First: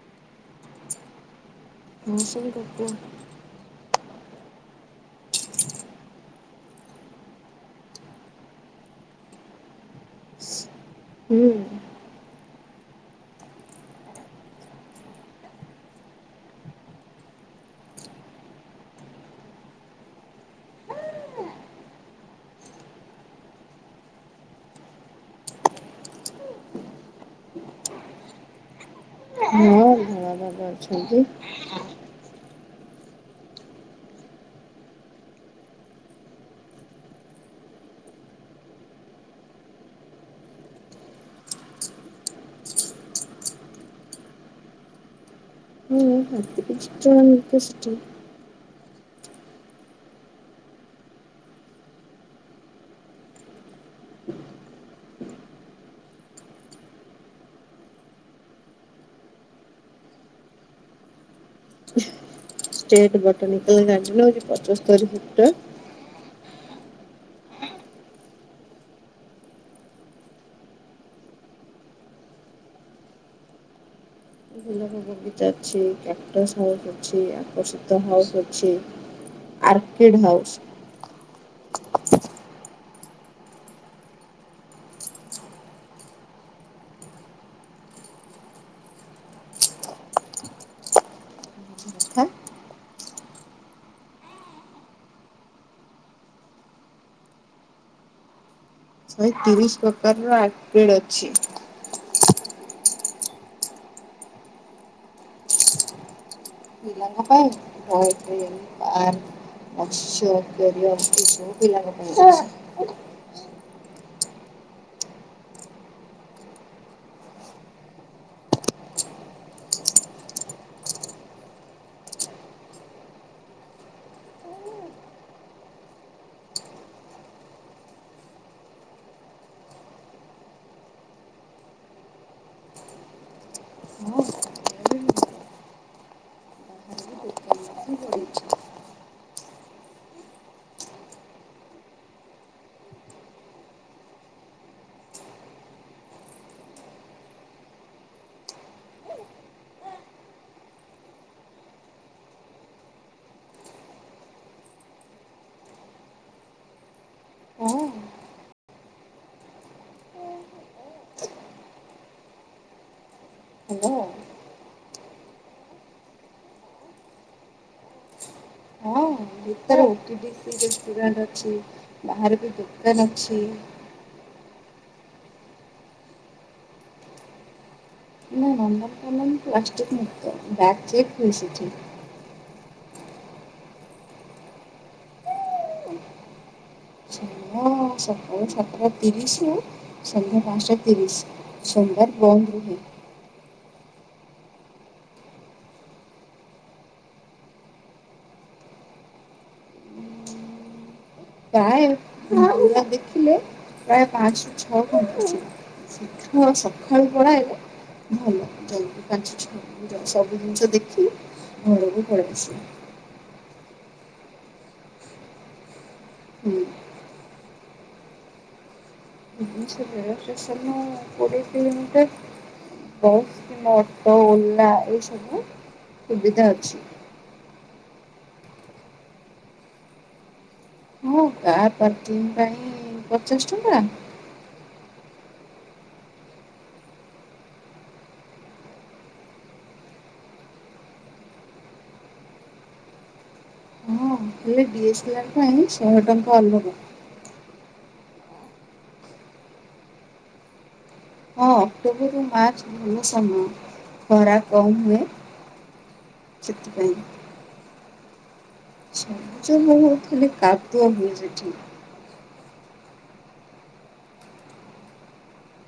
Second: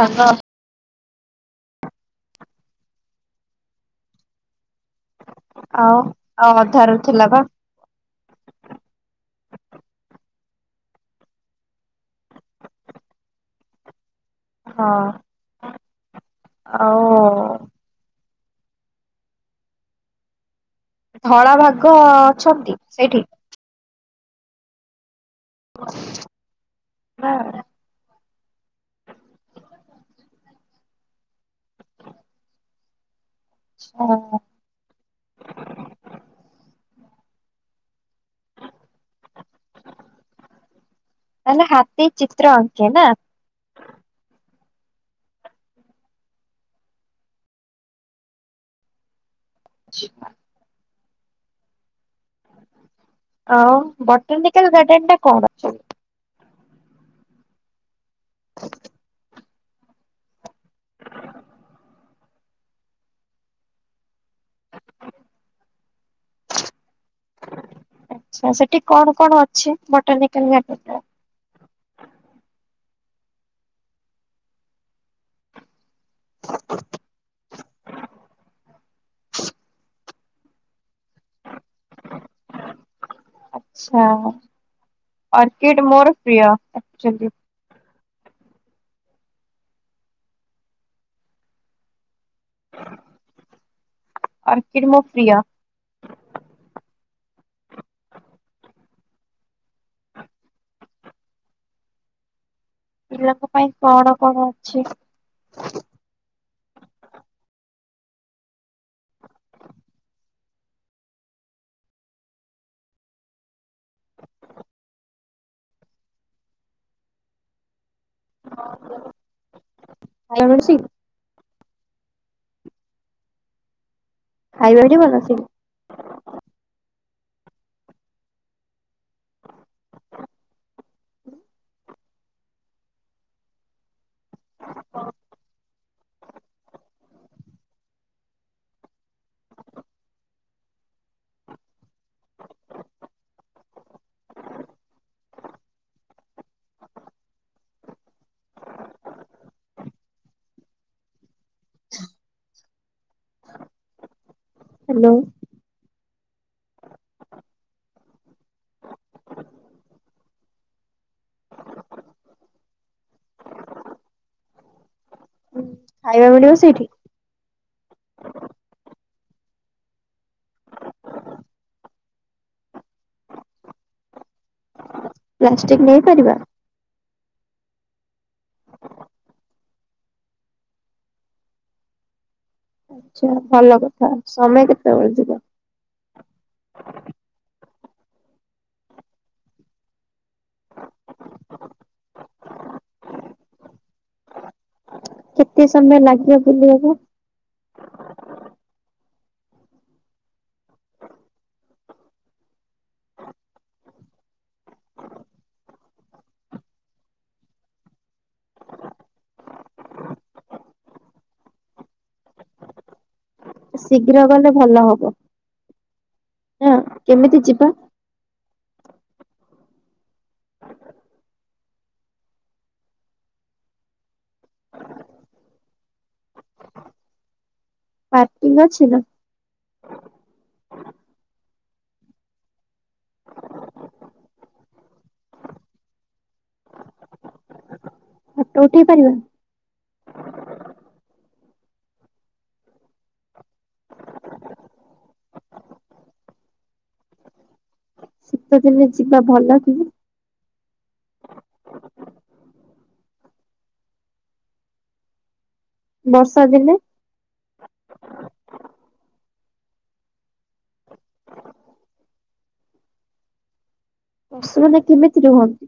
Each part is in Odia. ସାଙ୍ଗ ହଁ ସେ ବି [unintelligible] ଆଉ ଆଉ ଅଧାରୁ ଥିଲା ପା [inaudible] ହୁଁ। [inaudible] ହଁ ଆଉ। ଧଳା ଭାଘ ଅଛନ୍ତି ସେଇଠି? ହଁ। [unintelligible] ଅଛନ୍ତି। ହଁ। [inaudible] ତାହାଲେ ହାତୀ ଚିତ୍ର ଆଙ୍କେ ନା? [unintelligible] ନିକଷ୍ଟି। ଚିପା। ଆଉ ବଟାନିକାଲ୍ ଗାର୍ଡେନ ଟା କଣ ଆକଚୁଆଲି? [inaudible] ଷ୍ଟେଟ ବଟନିକାଲ ଗାର୍ଡେନ ହୋଉଛି ପଚସ୍ତରି ଫୁଟ। ଆଛା ସେଠି କଣ କଣ ଅଛି ବଟନିକାଲ ଗାର୍ଡେନ ରେ? [inaudible] ବଗିଚା ଅଛି କ୍ୟାକ୍ଟସ୍ ହାଉସ୍ ଅଛି ଆକର୍ଷିତ ହାଉସ୍ ଅଛି। ଆର୍କିଡ ହାଉସ୍ ଆଛା ଆର୍କିଟ ମୋର ପ୍ରିୟ ଆକ୍ଚୁଲି। ଆର୍କିଟ ମୋର ପ୍ରିୟ। [inaudible] ଆଉ ତିରିଶ ପ୍ରକାରର ଅର୍କେଡ଼୍ ଅଛି। ପିଲାଙ୍କ ପାଇଁ କଣ କଣ ଅଛି? ପିଲାଙ୍କ ପାଇଁ ବହୁତୀ [unintelligible] ଅଛି [unintelligible] ଆଉ ପିଲାଙ୍କ ପାଇଁ ଅଛି ଆରମ ଲାଗୁଚି? ଖାଇବାବି ଭଲ ଥିବ। ହ ହ୍ୟାଲୋ। ହ ହାଲୋ। ଖାଇବା ମିଳିବ ସେଇଠି? ହଁ ଭିତରେ ଓଟିପିସି ରେଷ୍ଟୁରାଣ୍ଟ ଅଛି। ବାହାରେ ବି ଦୋକାନ ଅଛି। ପ୍ଲାଷ୍ଟିକ ନେଇପାରିବା? ନମ୍ବର ତ ନାହିଁ। ପ୍ଲାଷ୍ଟିକ [unintelligible] ମିଶିଛି। ଆଛା ଭଲ କଥା ସମୟ କେତେବେଳେ ଯିବ? ସକାଳ ସାତଟା ତିରିଶରୁ ସନ୍ଧ୍ୟା ପାଞ୍ଚଟା ତିରିଶ। ସୋମବାର ବନ୍ଦ ରୁହେ। ହ କେତେ ସମୟ ଲାଗିବ ବୁଲିବାକୁ। [inaudible] ହାଏ ଦେଖିଲେ? ପ୍ରାୟ ପାଞ୍ଚରୁ ଛ ଘ ଶ୍ରୀଘ ସକାଳୁ ପଳାଏତ। ଭଲ ଜଲଦି ପାଞ୍ଚ ଛ ସବୁ ଜିନିଷ ଦେଖି ଘରକୁ ପଳେଇ ଆସେ। [inaudible] ଶୀଘ୍ର ଗଲେ ଭଲ ହବ। ହଁ କେମିତି ଯିବା? ସେ ରେଳ ଷ୍ଟେସନ କୋଡିଏ କିଲୋ ମିଟର। ବସ୍ କିମ୍ବା ଅଟୋ ଓଲା ଏସବୁ ସୁବିଧା ଅଛି। ର୍ପାକିଂ ଅଛି ନା? କାର୍ ପାର୍କିଂ ପାଇଁ ପଚାଶ ଟଙ୍କା। [inaudible] ଫୋଟ ଉଠେଇ ପାରିବା? ହେଲେ ଡିଏସ୍ଲାର ପାଇଁ ଶହେ ଟଙ୍କା ଅଲଗା। ଶୀତଦିନେ ଯିବା ଭଲ କି? ହଁ ଅକ୍ଟୋବରରୁୁ ମାର୍ଚ୍ଚ ଭଲ ସମୟ ଖରା କମ୍ ହୁଏ। ବର୍ଷା ଦିନେ [inaudible] ଖାଲି କାଦୁଅ ହୁଏ ସେଠି। ପଶୁମାନେ କେମିତି ରୁହନ୍ତି?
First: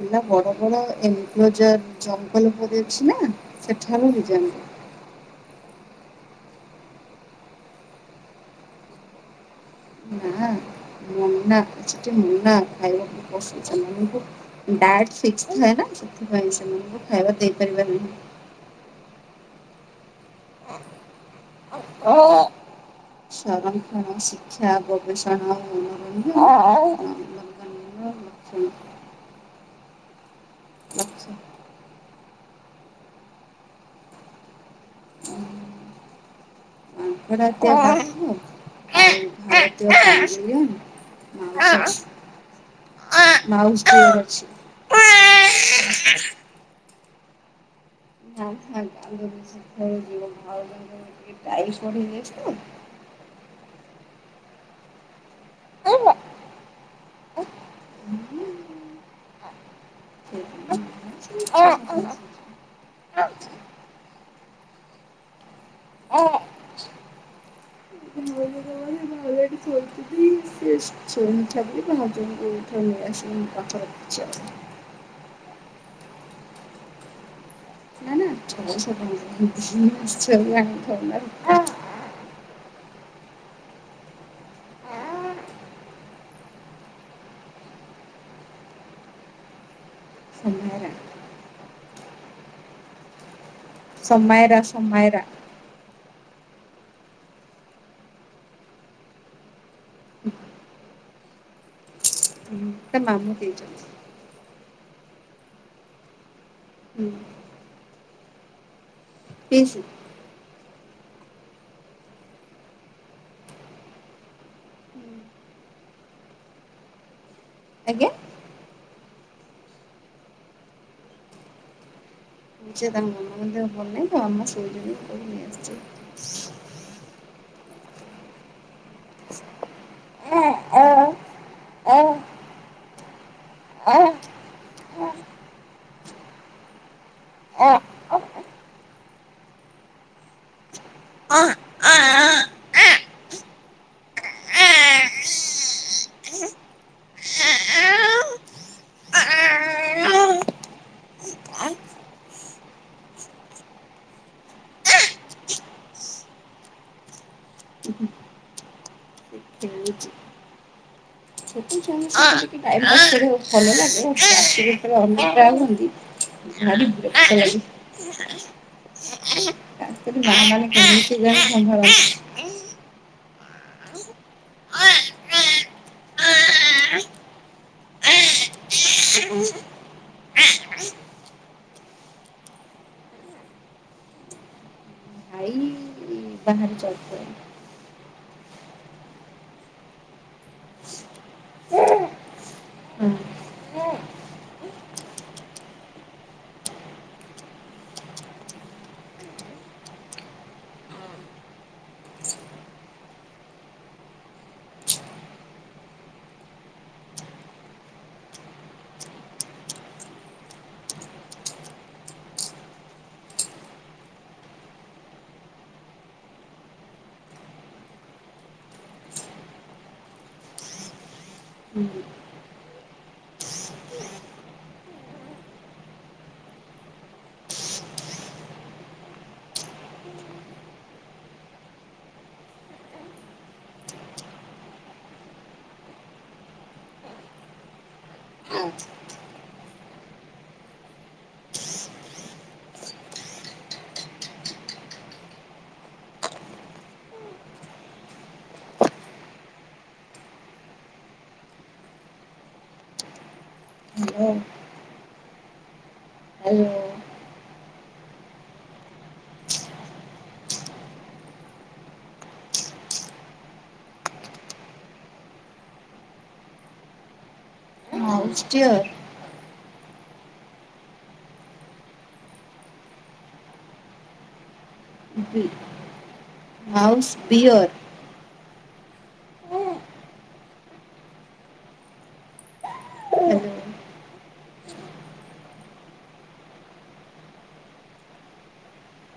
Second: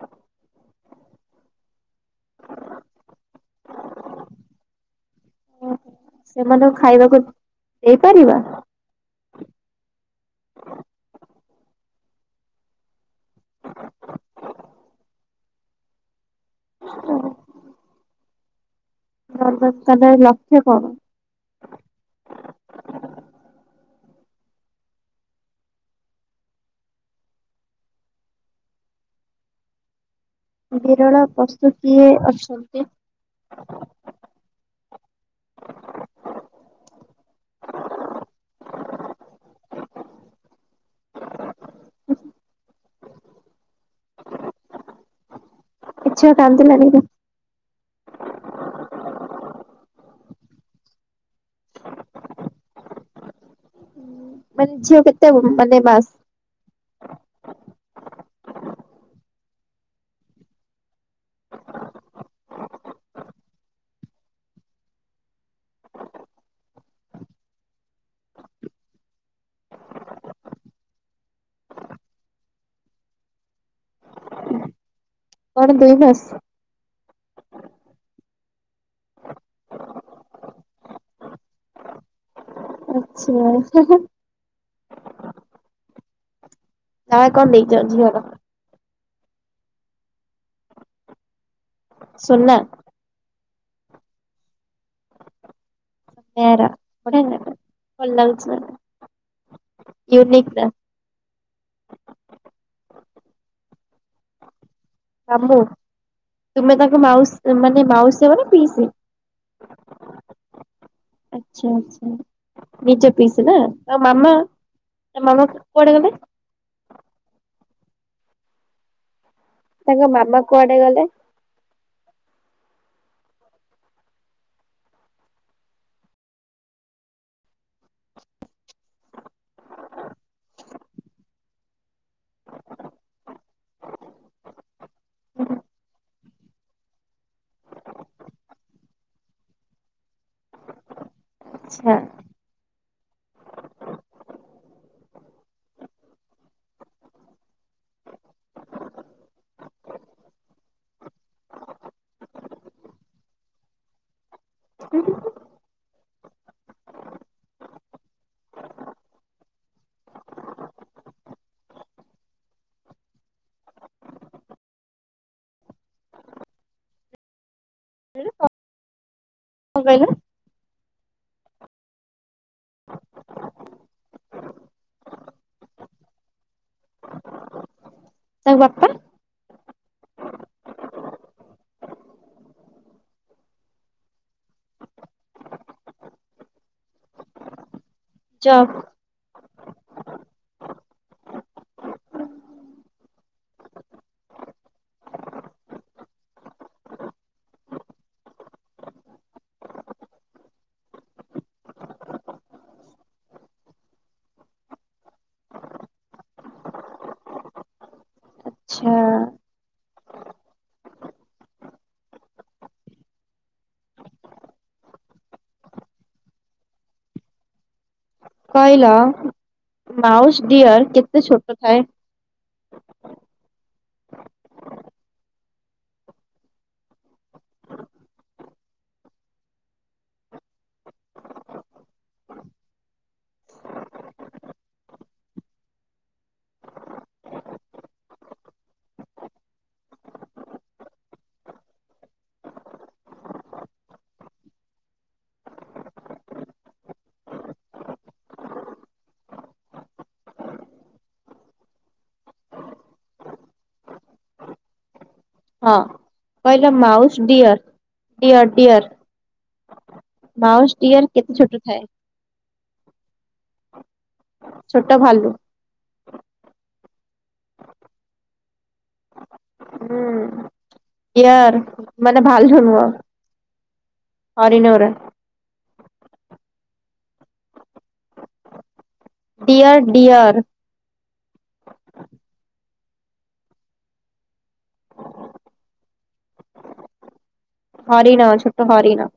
ହେଲା ବଡ ବଡ ଏନକ୍ଲୋଜର ଜଙ୍ଗଲ ଉପରେ ଅଛି ନା ସେଠାରେ ରହି ଯାଆନ୍ତି। [inaudible] ସେମାନଙ୍କୁ ଖାଇବାକୁ ଦେଇପାରିବା। ନାଁ [inaudible] ଡାଏଟ ଫିକ୍ସ ଥାଏ ନା। ସେଥିପାଇଁ ସେମାନଙ୍କୁ ଖାଇବା ଦେଇପାରିବା ନାହିଁ। [inaudible] ତା ହେଲେ ଲକ୍ଷ୍ୟ କଣ? ହଁ। ସଂରକ୍ଷଣ ଶିକ୍ଷା ଗବେଷଣା ମନୋ ରଞ୍ଜନ [inaudible] ବିରଳ ପ୍ରସ୍ତୁତିଏ [inaudible] [inaudible] ବାଘ ଆଉ ଭାରତୀୟ। [inaudible] ମାଉସୀ ଛି ମାଉସୀ ଅଛି। ଏ ଛୁଆ କାନ୍ଦିଲାଣି। ଚାଙ୍କୁ ଚାଙ୍କୁ କାନ୍ଦୁନୀ ସେ ଖେଳୁଛି ମୋ ଭାଉଜଙ୍କ ଟିକେ ଟାଇମ ବଢ଼ି ଯାଇଛି ତ। [inaudible] ମାନେ ଝିଅ କେତେ ବଡ ମାନେ ମାସ ହୁଁ [unintelligible] ମୁଁ ଶୋଇଥିଲି ସେ ଶୋଇ ନଥିଲା ବୋଲି ହୋଯବେଣ୍ଟ ଠୁ ନେଇ ଆସି ମୁଁ ପାଖରେ ରଖିଛି ଆଉ। ହ କଣ ଦେଇ ବସ ନା ନା ଛଅ ସାତ ମାସର ଦୁଇ ମାସ ଛୁଆ କୁ ଆଣି ଥୋଡୀ ନା ରଖି ପାରିବି। ଆଛା ହା ହା। ତା କଣ ନିଜ ଝିଅର? ସୋନା। ସମଇରା ସମଇରା। ସମଇରା ବଢିଆ ନାଟା ଭଲ ଲାଗୁଛି ନାଟା। ୟୁନିକ୍ ଟା। ତା ମାମୁଁ ଦେଇଛନ୍ତି। ମାମୁଁ ତୁମେ ତାଙ୍କ ମାଉସୀ ମାନେ ମାଉସୀ ହେବ ନା ପିଇସି? ପିଇସି। ଆଚ୍ଛା, ଆଚ୍ଛା ନିଜ ପିଇସି ନା। ଆଉ ମାମା ତା ମାମା କୁଆଡେ ଗଲେ? ଆଜ୍ଞା। ତାଙ୍କ ମାମା କୁଆଡେ ଗଲେ? ଯେ ତାଙ୍କ ମାମାଙ୍କ ଦେହ ଭଲ ନାହିଁ ତ। ମୁଁ ସେଇ ଯୋଗରୁ ତାକୁ ନେଇଆସିଚି। ଓହୋ! ଆଚ୍ଛା। କଣ [unintelligible] ଭଲ ଲାଗେ [unintelligible] ଭାରି ବିରକ୍ତ ଲାଗୁଚି। କହିଲ ତାଙ୍କରି ମା ମାନେ କେମିତି କିଆଣି ସମ୍ଭାଳ ତାଙ୍କ ବାପା? ଚ ଆଚ୍ଛା କହିଲ ମାଉସ୍ ଡିଅର୍ କେତେ ଛୋଟ ଥାଏ? ହାଲୋ। ହଁ କହିଲ mouse deer deer deer mouse deer କେତେ ଛୋଟ ଥାଏ? ଛୋଟ ଭାଲୁ। ମାଉସ ଟିୟର୍ ଡିଅର୍ ମାନେ ଭାଲୁ ନୁହଁ। ହରିଣ ଗୁରା। ବି-ମାଉସ୍ ବିିୟର୍ ଡିଅର୍ ଡିଅର୍। ହରିଣ ଛୋଟ ହରିଣ।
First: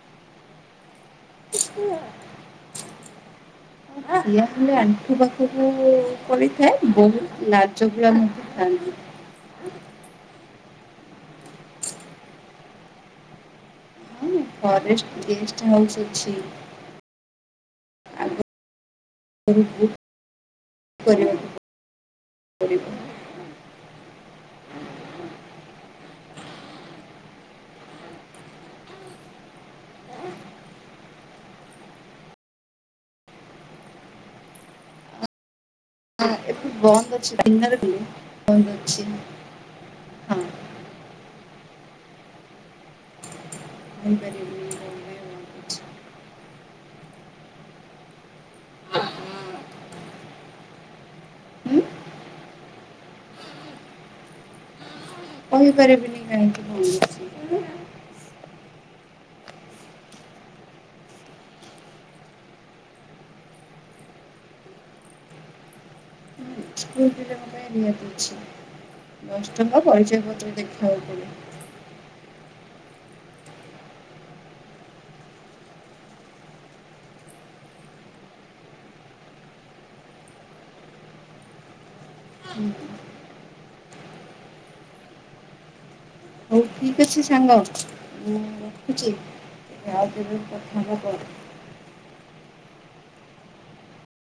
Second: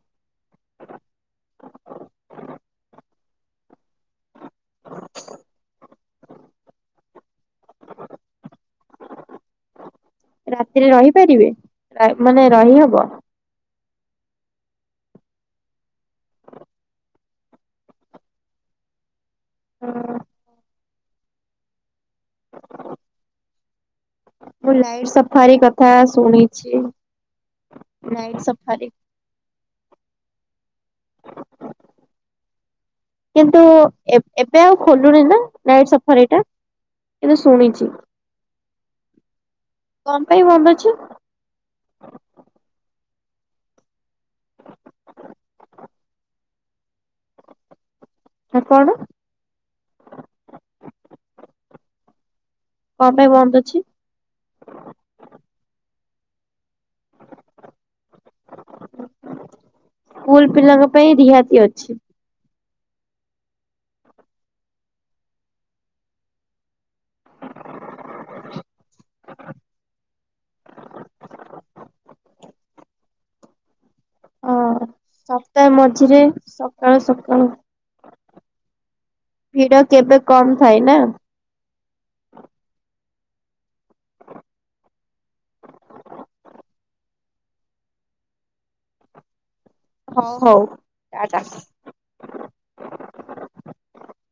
ଠିଆ ହେଲେ ଆଣ୍ଠୁ ପାଖକୁ ପଳେଇଥାଏ ବହୁତ ଲାଜ ବି ଆମକୁ ଥାଆନ୍ତି। ରାତିରେ ରହିପାରିବେ ର-ମାନେ ରହିହବ? ଫରେଷ୍ଟ ଗେଷ୍ଟ ହାଉସ୍ ଅଛି। ହଁ, [unintelligible] ମୁଁ ଲାଇଟ ସଫାରୀ କଥା ଶୁଣିଛି। ନାଇଟ୍ ସଫାରି [inaudible] କିନ୍ତୁ ଏବ ଏବେ ଆଉ ଖୋଲୁନି ନା ନାଇଟ୍ ସଫାରି ଟା? ଏବେ ଶୁଣିଛି। କଣ ପାଇଁ ବନ୍ଦ ଅଛି? ହ [inaudible] ହେଇପାରେ ଆ, କଣ? କଣ ପାଇଁ ବନ୍ଦ ଅଛି? କହିପାରିବିନି କାହିଁକି ବନ୍ଦ ଅଛି। ସ୍କୁଲ୍ ପିଲାଙ୍କ ପାଇଁ ରିହାତି ଅଛି। ସ୍କୁଲ୍ ପିଲାଙ୍କ ପାଇଁ ରିହାତି ଅଛି। ଦଶ ଟଙ୍କା ଆଉ ପରିଚୟ ପତ୍ର ଦେଖିବାକୁ କହିଲେ। ଅ, ସପ୍ତାହ ମଝିରେ ସକାଳୁ ସକାଳୁ ଭିଡ କେବେ କମ ଥାଏ ନା। ଠିକ ଅଛି ସାଙ୍ଗ ମୁଁ ରଖୁଚି। ଆଉ ହଉ କେବେ ହଉ କଥା ହବା କୁହନ୍ତୁ? ଓ [unintelligible]